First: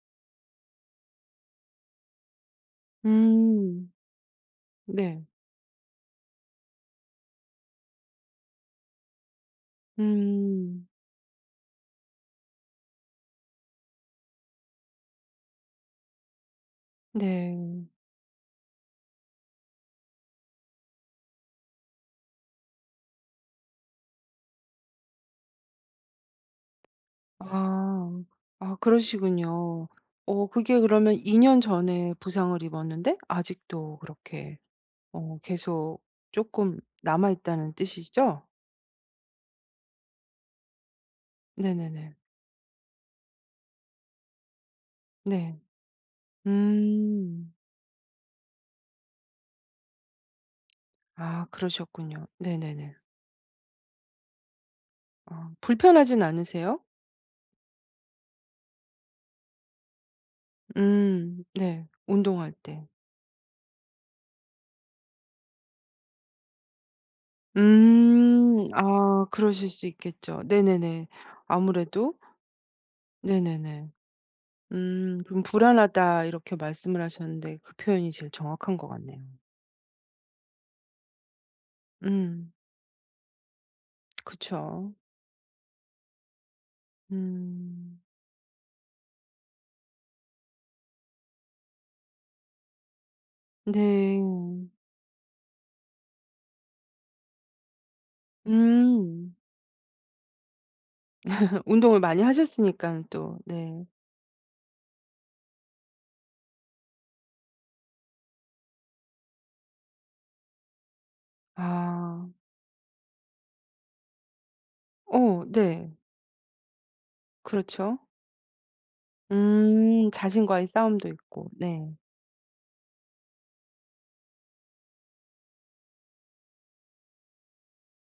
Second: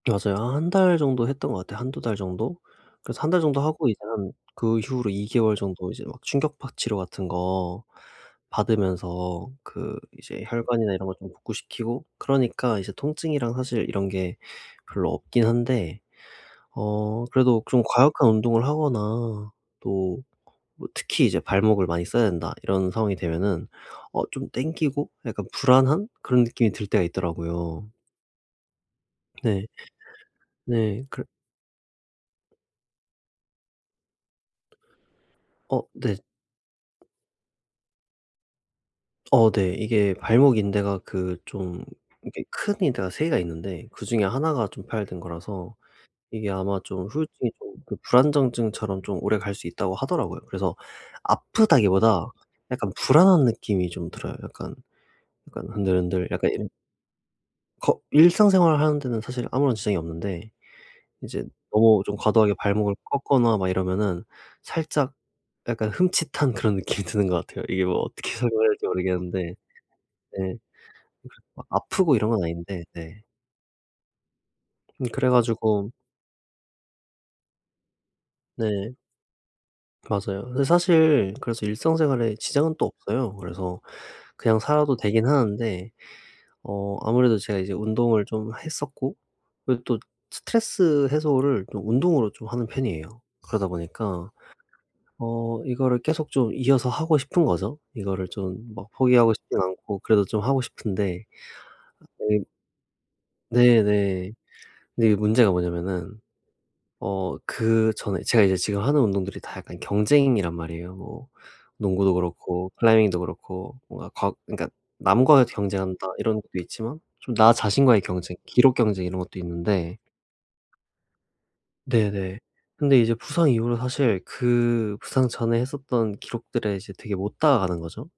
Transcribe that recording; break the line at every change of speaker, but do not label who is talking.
맞아요. 한 1 달 정도 했던 것 같아요. 1-2 달 정도? 그래서 1 달 정도 하고
음.
이제 한 그 이후로
네.
2 개월 정도 이제 막 충격파 치료 같은 거 받으면서 그 이제
음.
혈관이나 이런 거 좀 복구시키고 그러니까 이제 통증이랑 사실 이런 게 별로 없긴 한데. 어 그래도 좀
네.
과격한 운동을 하거나 또 특히 이제 발목을 많이 써야 된다 이런 상황이 되면은 어 좀 당기고? 약간 불안한? 그런 느낌이 들 때가 있더라고요.
아. 아
네.
그러시군요. 어 그게
네.
그러면
그
2 년 전에 부상을 입었는데 아직도 그렇게 어
어.
계속
네.
쪼끔 남아있다는 뜻이죠?
어 네 이게 발목 인대가 그 좀
네네네.
이게 큰 인대가 3 개가 있는데 그중에 1 가 좀 파열된
네.
거라서 이게 아마 좀 후유증이
음.
좀 불안정증처럼 좀 오래 갈 수 있다고 하더라고요. 그래서
아 그러셨군요.
아프다기보다 약간
네네네.
불안한 느낌이 좀 들어요. 약간
어
약간
불편하진
흔들흔들 약간 이런
않으세요?
거 일상생활을 하는 데는 사실 아무런 지장이 없는데
음.
이제
네.
너무 좀
운동할
과도하게
때.
발목을 꺾거나 막 이러면은 살짝 약간 흠칫한 그런 느낌이 드는 것 같아요. 이게 뭐 어떻게
음
설명해야 될지
아
모르겠는데.
그러실 수 있겠죠.
네.
네네네. 아무래도?
아프고 이런 건 아닌데 네.
네네네.
음
음
그래
그럼
가지고
"불안하다." 이렇게 말씀을 하셨는데 그 표현이 제일 정확한 것
네.
같네요.
맞아요. 근데 사실 그래서 일상 생활에
음.
지장은 또 없어요. 그래서 그냥
그쵸.
살아도 되긴 하는데 어 아무래도 제가 이제
음.
운동을 좀 했었고 그리고 또 스트레스 해소를 좀 운동으로 좀 하는 편이에요. 그러다 보니까
네.
어 이거를 계속 좀 이어서 하고 싶은 거죠. 이거를 좀 막 포기하고
음.
싶진 않고 그래도 좀 하고 싶은데.
운동을 많이
어이
하셨으니깐 또.
네
네.
네. 근데 이게 문제가 뭐냐하면은 어 그 전에 제가 이제 지금 하는 운동들이 다 약간 경쟁이란 말이에요. 뭐 농구도
아.
그렇고 클라이밍도 그렇고 뭔가 과 그러니깐
어
'남과
네.
경쟁한다.' 이런 것도 있지만 좀 나
그렇죠?
자신과의 경쟁 기록 경쟁 이런 것도 있는데
음 자신과의 싸움도 있고 네.
네네. 근데 이제 부상 이후로 사실 그 부상 전에 했었던 기록들에 이제 되게 못 다가가는 거죠?